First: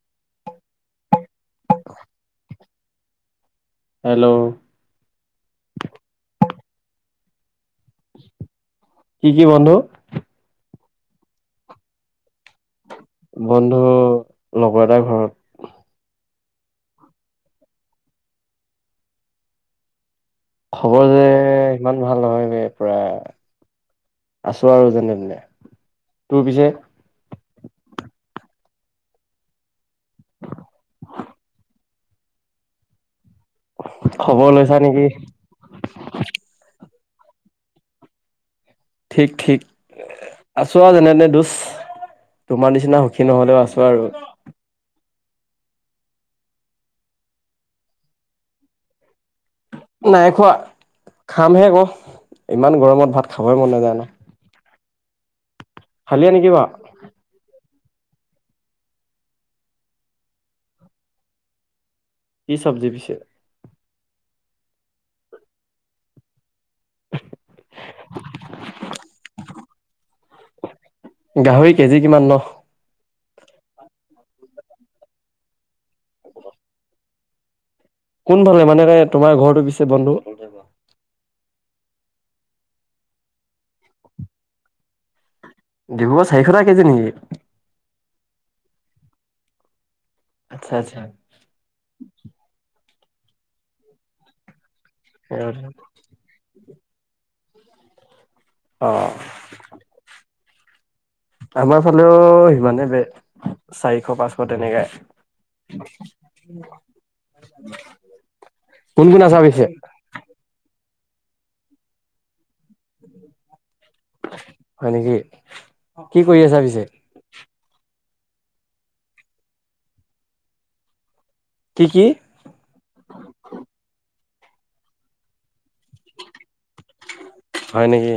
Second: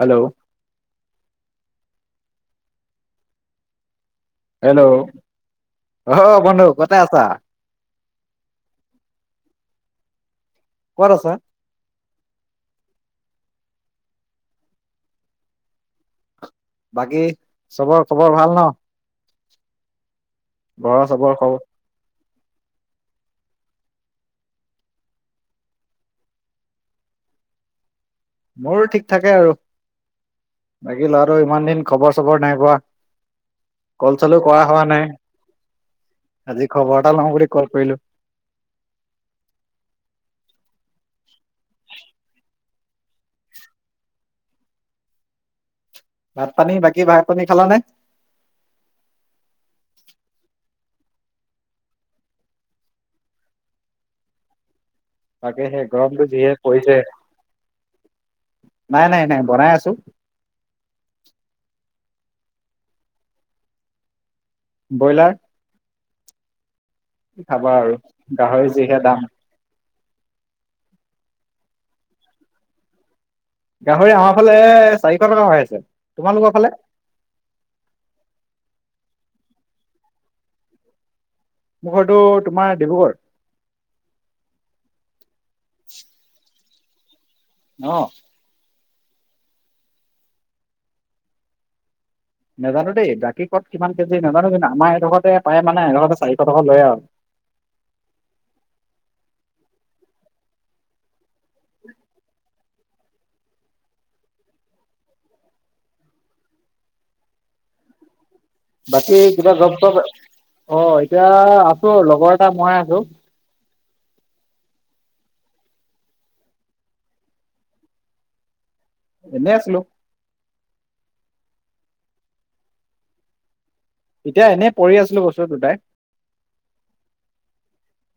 হাল্ল'! Hello! Hello! অ', বন্ধু ক'তে আছা? কি, কি বন্ধু? ক'ত আছা? বন্ধু, লগৰ এটা ঘৰত। বাকী চবৰ খবৰ ভাল ন? ঘৰৰ খবৰ যে চবৰ খবৰ ইমান ভাল নহয় বে প্ৰায়। আছোঁ আৰু যেনে-তেনে। তোৰ পিছে? মোৰো ঠিক থাকে আৰু। বাকী ল'ৰাটো ইমান দিন খবৰ চবৰ নাই পোৱা! কল চ'লো খবৰ কৰা লৈছা হোৱা নেকি নাই, আজি খবৰ এটা লওঁ বুলি কল কৰিলোঁ! ঠিক, ঠিক। আছোঁ আৰু যেনে তেনে দোচ! তোমাৰ নিচিনা সুখী নহ'লেও আছোঁ আৰু। ভাত পানী, বাকী ভাত পানী খালানে? নাই খোৱা, খামহে আকৌ, ইমান গৰমত ভাত খাবই মন নযায় না। তাকেহে গৰমটো খালিয়ে নেকি যিহে বা পৰিছে। নাই নাই নাই বনাই আছোঁ। কি চব্জি পিছে? ব্ৰইলাৰ। কি খাবা আৰু, গাহৰি যিহে দাম। গাহৰি কেজি কিমান ন'? গাহৰি আমাৰ ফালে চাৰিশ টকা হৈ আছে। তোমালোকৰ ফালে? কোন ফালে, মানে তোমাৰ ঘৰটো পিছে বন্ধু? মোৰ ঘৰটো তোমাৰ ডিব্ৰুগড়। ডিব্ৰুগড় চাৰিশ টকা কেজি নেকি? অ'। আচ্ছা আচ্ছা। নাজানো দেই, বাকী ক'ত কিমান কেজি নাজানো কিন্তু আমাৰ এডুখতে পাই মানে এডখকে চাৰিশ টকা লয় আৰু। [inaudible] অ'। আমাৰফালেও সিমানে বে। চাৰিশ, পাঁচশ তেনেকাই। বাকী কিবা জব চপ, অ' এতিয়া আছোঁ, লগৰ এটা মই আছোঁ। হয় নেকি, কি কৰি আছা পিছে? এনে আছিলোঁ। কি কি? এতিয়া এনেই পৰি আছিলোঁ বস্তু দুটাই। হয় নেকি,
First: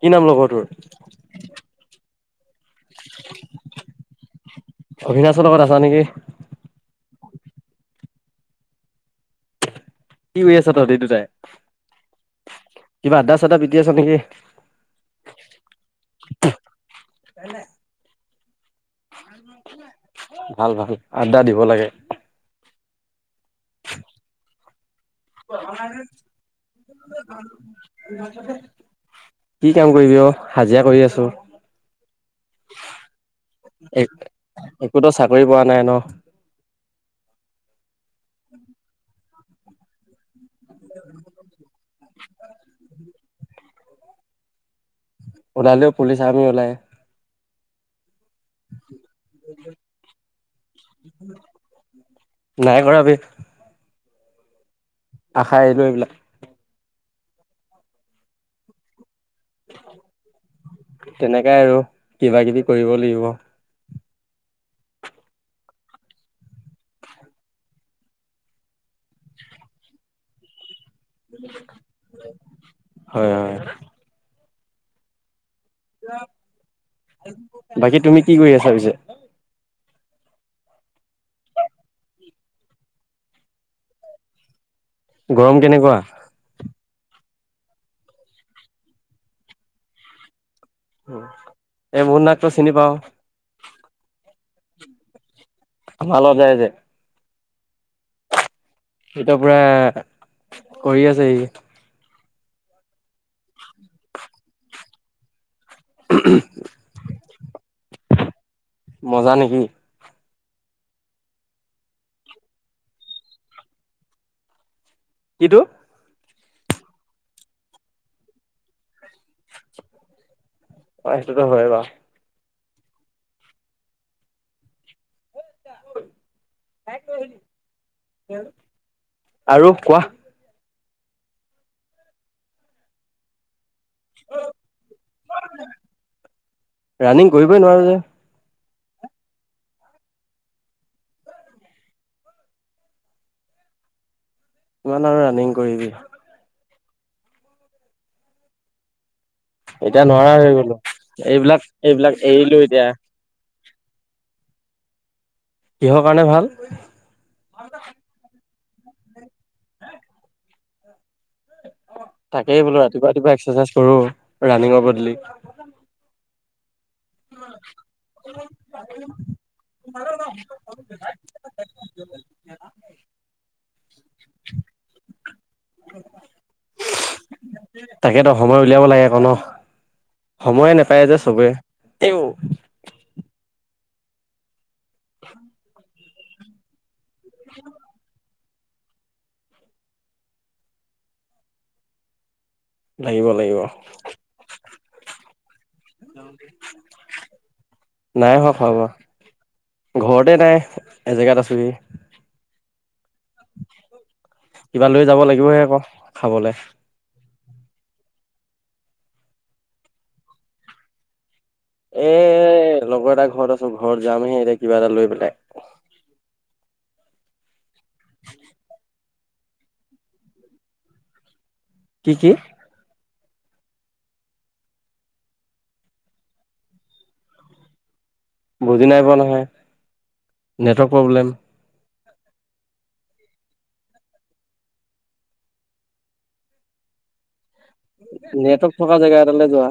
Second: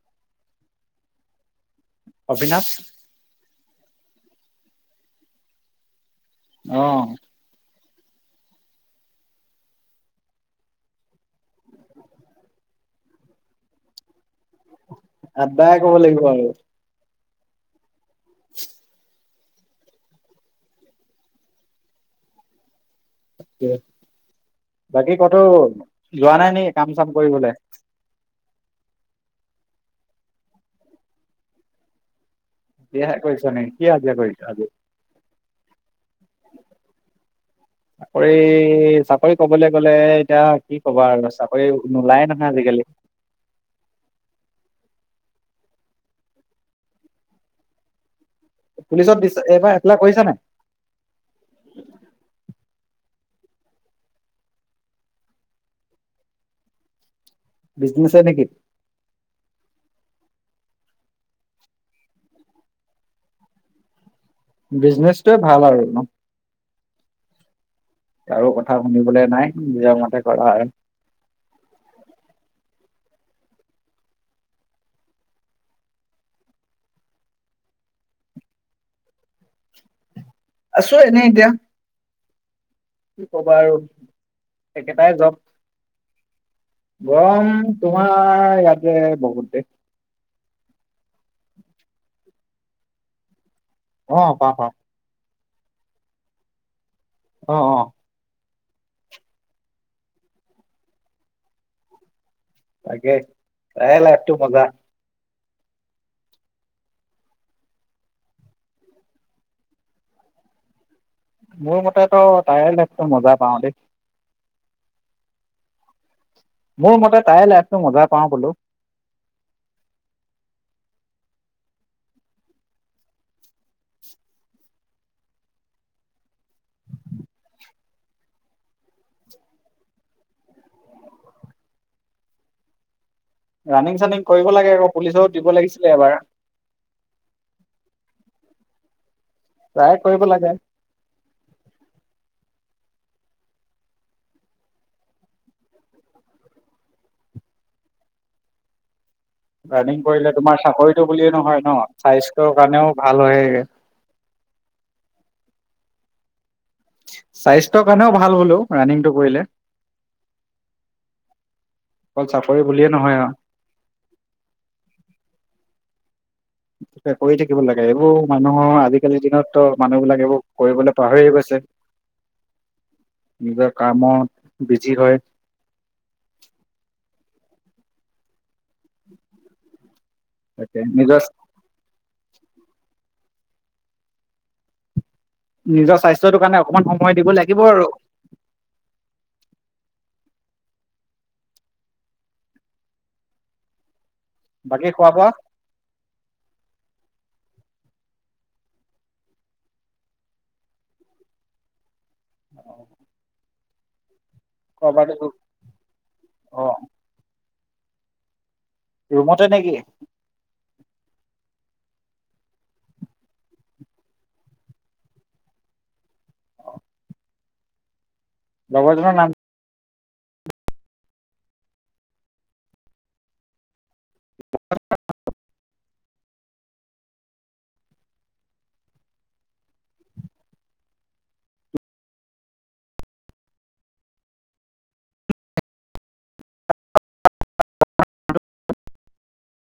কি নাম লগৰটোৰ? অবিনাশ। অবিনাশৰ লগত আছা নেকি? অ'। কি কৰি আছ তহঁতে দুটাই? কিবা আড্ডা চাড্ডা পিতি আছ নেকি? আড্ডাই ক'ব লাগিব আৰু। [inaudible] ভাল ভাল, আড্ডা দিব লাগে। বাকী ক'তো যোৱা নাই নেকি কাম চাম কৰিবলে? কি কাম কৰিবি আৰু, হাজিৰা কৰি আছোঁ। কিহে কৰিছ নেকি, কি হাজিৰা কৰিছ আজি? ক'তো চাকৰি পোৱা নাই ন'। চাকৰি, চাকৰি কবলৈ গ'লে এতিয়া কি ক'বা আৰু চাকৰি নোলায় নহয় আজিকালি। ওলালেও পুলিচ আৰ্মি ওলায়। পুলিচত দি এইবাৰ এপ্লাই কৰিছা নাই? নাই কৰা বে। আশা এৰিলোঁ এইবিলাক। বিজনেছত নেকি? তেনেকাই আৰু কিবা কিবি কৰিব লাগিব। বিজনেচটোয়ে ভাল আৰু ন'? কাৰো কথা শুনিবলৈ নাই, নিজৰ মতে কৰা হয়। হয় হয়। বাকী তুমি কি কৰি আছা পিছে? আছোঁ এনেই এতিয়া। কি কবা আৰু একেটাই জৱ। গৰম কেনেকুৱা গম তোমাৰ ইয়াতে বহুত [unintelligible] এই মোৰ নাকটো চিনি পাওঁ। অ', পাওঁ, পাওঁ। ভাল যায় যে অ', অ'। সি ট পুৰা কৰি আছে সি। তাকে তাৰে লাইফ টো মজা। [unintelligible] মজা নেকি। মোৰ মতেতো তাই লাইফতো মজা পাওঁ দেই। কিটো? মোৰ মতে তাই লাইফটো মজাই পাওঁ বোলো। হয় সেটো হয় বাৰু। আৰু কোৱা। ৰানিং চানিং কৰিব লাগে আকৌ পুলিচো দিব লাগিছিলে এবাৰ। ৰানিং কৰিবই নোৱাৰো যে। ট্ৰাই কৰিব লাগে। কিমান আৰু ৰানিং কৰিবি। ৰাণিং এতিয়া কৰিলে নোৱাৰা হৈ তোমাৰ গলো চাকৰিতটো বুলিয়ে এইবিলাক নহয় ন এইবিলাক এৰিলো স্বাস্থ্যয়ৰ এতিয়া কাৰণেও ভাল হয়। কিহৰ কাৰণে ভাল। স্বাস্থ্যৰ কাৰণেও ভাল বুলো ৰাণিংটো কৰিলে। অকল চাকৰি তাকেই বোলো বুলিয়ে ৰাতিপুৱা, নহয় আৰু ৰাতিপুৱা এক্সাৰচাইজ কৰো ৰাণিংৰ বদলি কৰি থাকিব লাগে এইবোৰ মানুহৰ আজিকালিৰ দিনততো মানুহ বিলাক এইবোৰ কৰিবলৈ পাহৰিয়েই গৈছে। [unintelligible] নিজৰ কামত বিজি হয়। তাকেতো সময় উলিয়াব লাগে আকৌ ন। সময়ে তাকে নাপায় যে নিজৰ চবে এই [inaudible] নিজৰ স্বাস্থ্যটোৰ কাৰণে অকণমান সময় দিব লাগিব আৰু। লাগিব, লাগিব। বাকি খোৱা বোৱা? নাই হো খোৱা বোৱা। ঘৰতে নাই এজেগাত আছো। [inaudible] কিবা খোৱা লৈ যাব বোৱাটো লাগিবহে আকৌ খাবলৈ। অ ৰুমতে নেকি। এ লগৰ এটা ঘৰত আছোঁ ঘৰত যামহে এতিয়া কিবা এটা লৈ পেলাই লগৰজনৰ নাম কি? কি, কি? [unintelligible] বুজি নাই পোৱা নহয় নেটৱৰ্ক প্ৰব্লেম। নেটৱৰ্ক থকা জেগা এটালে যোৱা।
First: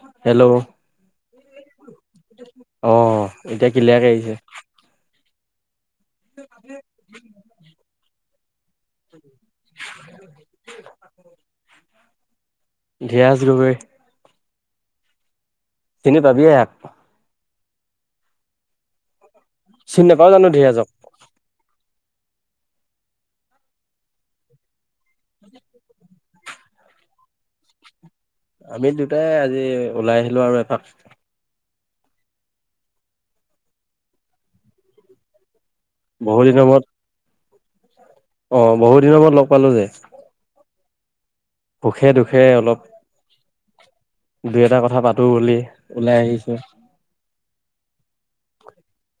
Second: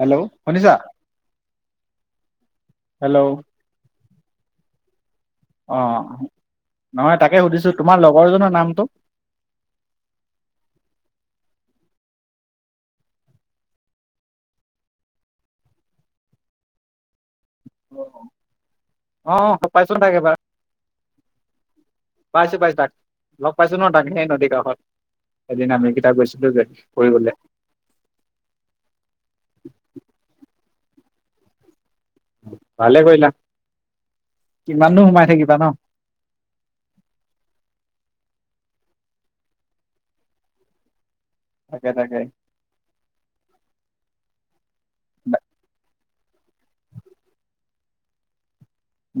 হেল্ল' শুনিছা। হেল্ল' অ', এতিয়া ক্লিয়াৰ আহিছে। অ', নহয় তাকে সুধিছোঁ তোমাৰ লগৰজনৰ নামটো উ [unintelligible] ধিয়াজ গগৈ। চিনি পাবিয়ে ইয়াক। অহ পাইছোঁ চিনি তাক নাপাও এবাৰ। জানো ধীৰাজক পাইছো পাইছো তাক, লগ পাইছো ন তাক সেই নদী কাষত। এদিন আমি কেইটা গৈছিলো যে, ফুৰিবলৈ। আমি দুটাই আজি ওলাই আহিলো আৰু এপাক। ভালে কৰিলা, কিমাননো সোমাই থাকিবা ন। বহুদিন মোৰত। অ' বহুত দিনৰ মূৰত লগ পালো যে। তাকে সুখে তাকে দুখে অলপ দুই এটা কথা পাতো বুলি, ওলাই আহিছো।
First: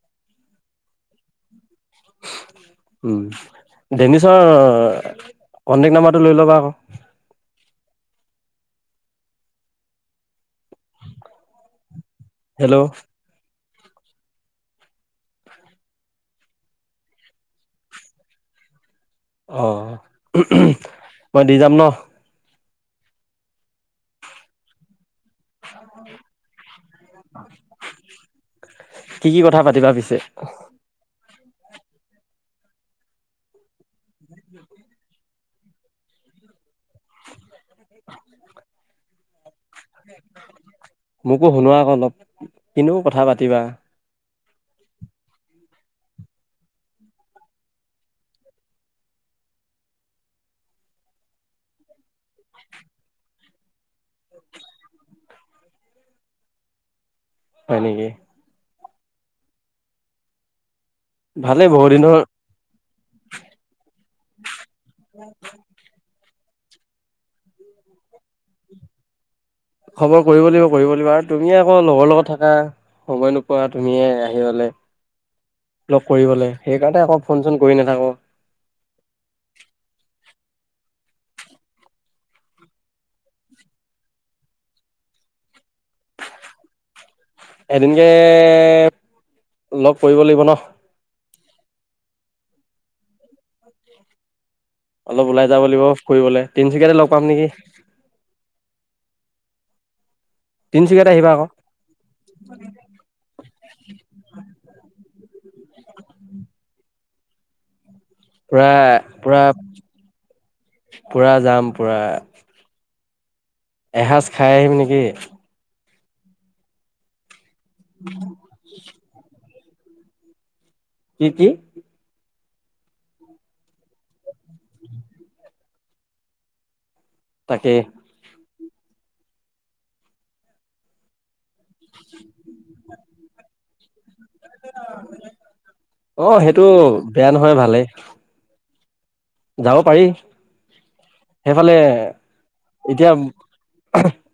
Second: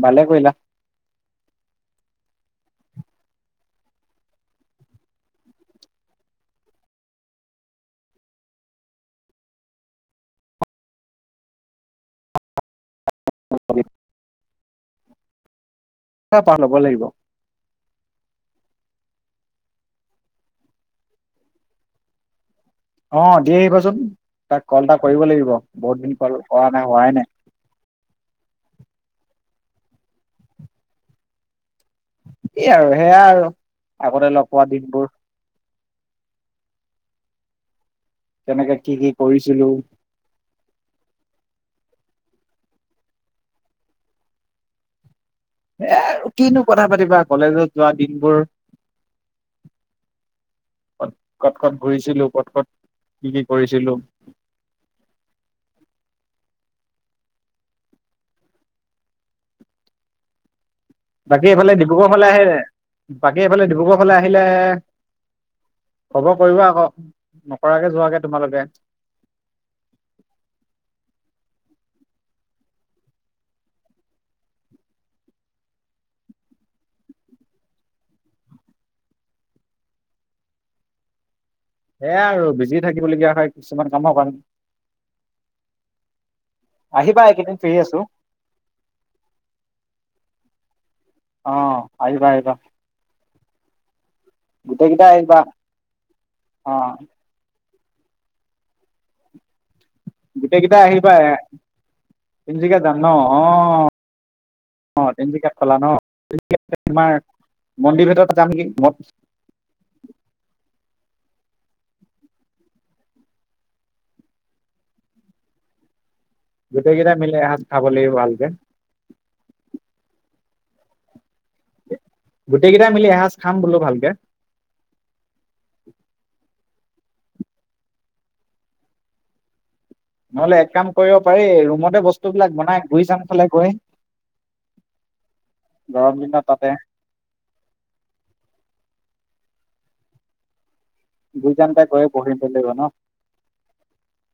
ভালে কৰিলা। উম, ডেনিছৰ কন্টেক্ট নাম্বৰটো লৈ ল'বা আকৌ। হেল্ল' [unintelligible] পা ল'ব লাগিব। অ' মই দি যাম ন। অ' দি আহিবাচোন, তাক কল এটা কৰিব লাগিব, বহুত দিন কল কৰা নাই, হোৱাই নাই। কি কি কথা পাতিলা পিছে? কি আৰু সেয়াই আৰু আগতে লগ পোৱা দিনবোৰ। [inaudible] কেনেকে কি কি কৰিছিলো। মোকো শুনোৱা আকৌ অলপ, কিনো কথা পাতিলা। এ কিনো কথা পাতিবা, কলেজত যোৱা দিনবোৰ। কত, কত কত ঘূৰিছিলো, কত কত, কি কি কৰিছিলো। হয় নেকি। বাকী ভালেই এইফালে বহু ডিব্ৰুগড় দিনৰ ফালে আহে নাই, এইফালে ডিব্ৰুগড় অকলে আহিলে, খবৰ কৰিবা আকৌ, নকৰাকে যোৱাগে তোমালোকে। খবৰ কৰিব লাগিব, কৰিব লাগিব, আৰু তুমিয়ে আকৌ লগৰ লগত থাকা। সময় নোপোৱা, তুমিয়ে আহিবলে। লগ কৰিবলৈ, সেইকাৰণে আকৌ ফোন চোন কৰি নাথাকোঁ। সেয়া আৰু, বিজি থাকিব লগীয়া হয় কিছুমান কামৰ কাৰণে। আহিবা এক এদিনকে, লগ কৰিব লাগিব ন। অ' আহিবা আহিবা। গোটেই কেইটাই অলপ আহিবা ওলাই যাব লাগিব ফুৰিবলৈ, অ তিনিচুকীয়াতে লগ পাম নেকি। গোটেই কেইটা তিনচুকীয়াতে আহিবা, আকৌ তিনচুকীয়া যাম ন অ'। অ' তিনিচুকীয়াত খলা ন, [unintelligible] তোমাৰ মন্দিৰ ভিতৰত যাম নেকি পুৰা, পুৰা, পুৰা যাম, পুৰা। এসাঁজ খাই আহিম নেকি। গোটেইকেইটা মিলি এসাজ খাব লাগিব ভালকে। কি কি? গোটেইকেইটা মিলি এসাঁজ খাম বোলো ভালকে। তাকে। নহলে এক কাম কৰিব পাৰি, ৰুমতে বস্তুবলাক বনাই ঘূৰি চাম খালে গৈ গৰম অ দিনত সেইটো তাতে। বেয়া নহয় ভালেই। যাব পাৰি, গুইজান সেইফালে, তাত গৈ বহিব লাগিব ন এতিয়া‌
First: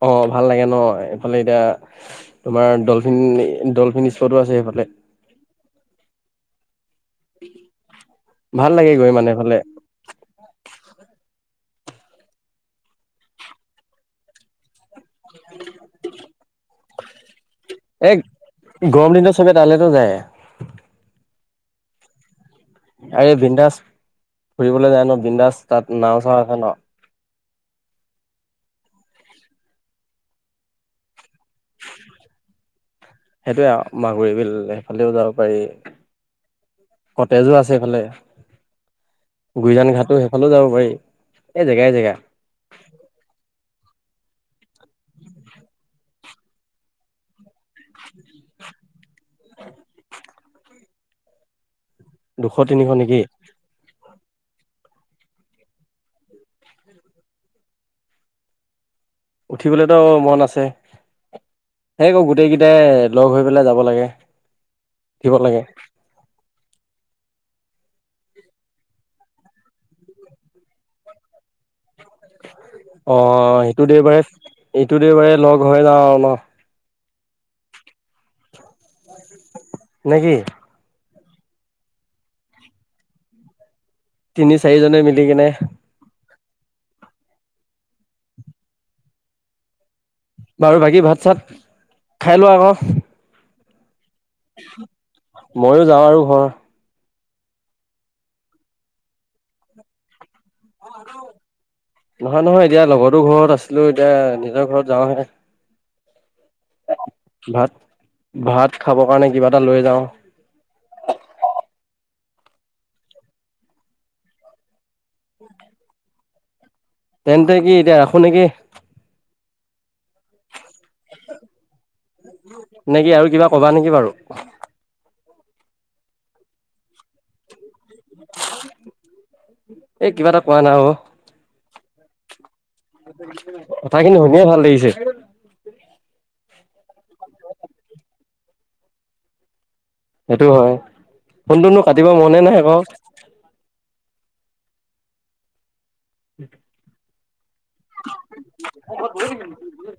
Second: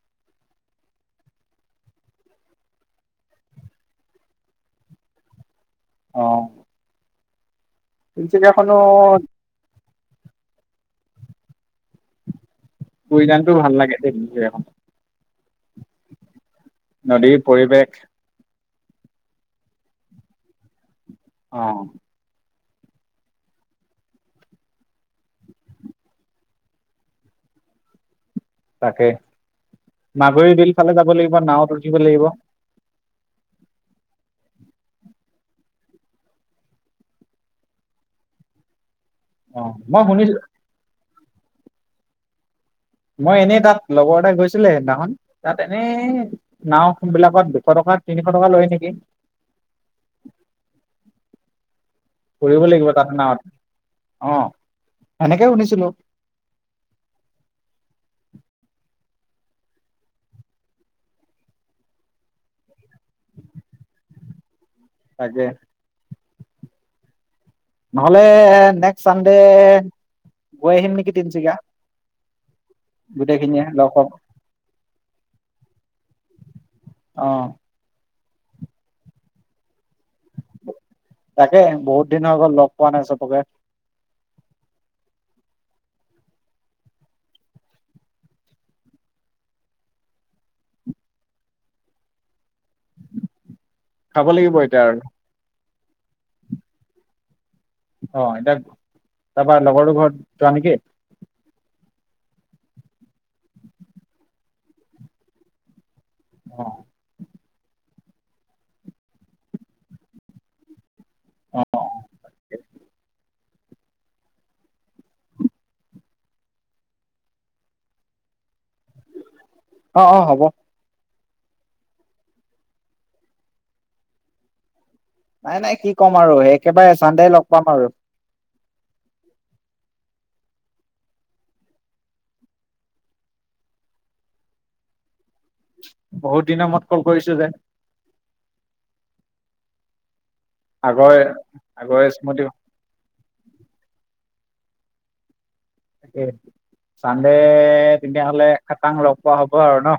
অ', ভাল লাগে ন এইফালে এতিয়া তোমাৰ ডলফিন, ডলফিন স্পতো আছে সেইফালে। অ'। ভাল লাগে গৈ মানে [unintelligible] এইফালে বুই যানটো ভাল লাগে [unintelligible] [inaudible] নদীৰ পৰিৱেশ এই গৰম দিনত চবে তালেতো যায়। অ'। আৰে বিন্দাস ফুৰিবলৈ যায় ন' বিন্দাস তাত নাও-চাও আছে ন'। তাকে মাগুৰি বিল ফালে যাব লাগিব নাৱত উঠিব লাগিব। সেইটোৱে আৰু মাগুৰী বিল সেইফালেও যাব পাৰি। কটেজো আছে সেইফালে। অঁ গুইজান মই ঘাটটো শুনিছোঁ সেইফালেও যাব পাৰি এই জেগাই জেগা। মই এনেই তাত লগৰ এটা গৈছিলে সেইদিনাখন তাত এনেই নাও বিলাকত দুশ টকাত তিনিশ টকা লয় নেকি? [unintelligible] দুশ কৰিব তিনিশ লাগিব তাত নেকি নাৱত অ', সেনেকে শুনিছিলো। উঠিবলৈতো মন আছে। সেইকৌ গোটেই কেইটাই লগ হৈ পেলাই যাব লাগে, উঠিব তাকে লাগে। ন'হলে নেক্সট চানডে গৈ আহিম নেকি তিনচুকীয়া। অ', গোটেইখিনিয়ে সেটো লগ হম দেওবাৰে ইটো দেওবাৰে লগ হৈ যাওঁ ন'। অ'। নে কি? তাকে বহুত দিন হৈ গ'ল লগ পোৱা নাই চবকে। তিনি চাৰিজনে মিলি কিনে বাৰু বাকী ভাত-চাত খাই লোৱা আকৌ। খাব লাগিব এতিয়া আৰু। মইো যাওঁ আৰু ঘৰ। অ', এতিয়া তাৰপা লগৰটো ঘৰত যোৱা নেকি? নহয়, নহয়, এতিয়া লগৰটো ঘৰত আছিলো এতিয়া নিজৰ ঘৰত যাওঁহে। অ'। ভাত ভাত খাব কাৰণে কিবা এটা লৈ যাওঁ। অ', অ'। [inaudible] তেন্তে কি এতিয়া ৰাখো নেকি? অ', অ', হ'ব। নেকি আৰু কিবা কবা নেকি বাৰু? নাই নাই কি ক'ম, আৰু একেবাৰে চানদে লগ পাম আৰু। এ কিবা এটা কোৱা নাই অ'। কথাখিনি শুনিয়ে ভাল লাগিছে। বহুত দিনৰ মূৰত ক'ল কৰিছো যে। [inaudible] সেইটো হয়, আগৰ ফোনটোনো আগৰ কাটিব মনে নাই স্মৃতি আকৌ। তাকে চানদে তেতিয়াহলে খাটাং লগ পোৱা হ'ব আৰু ন'?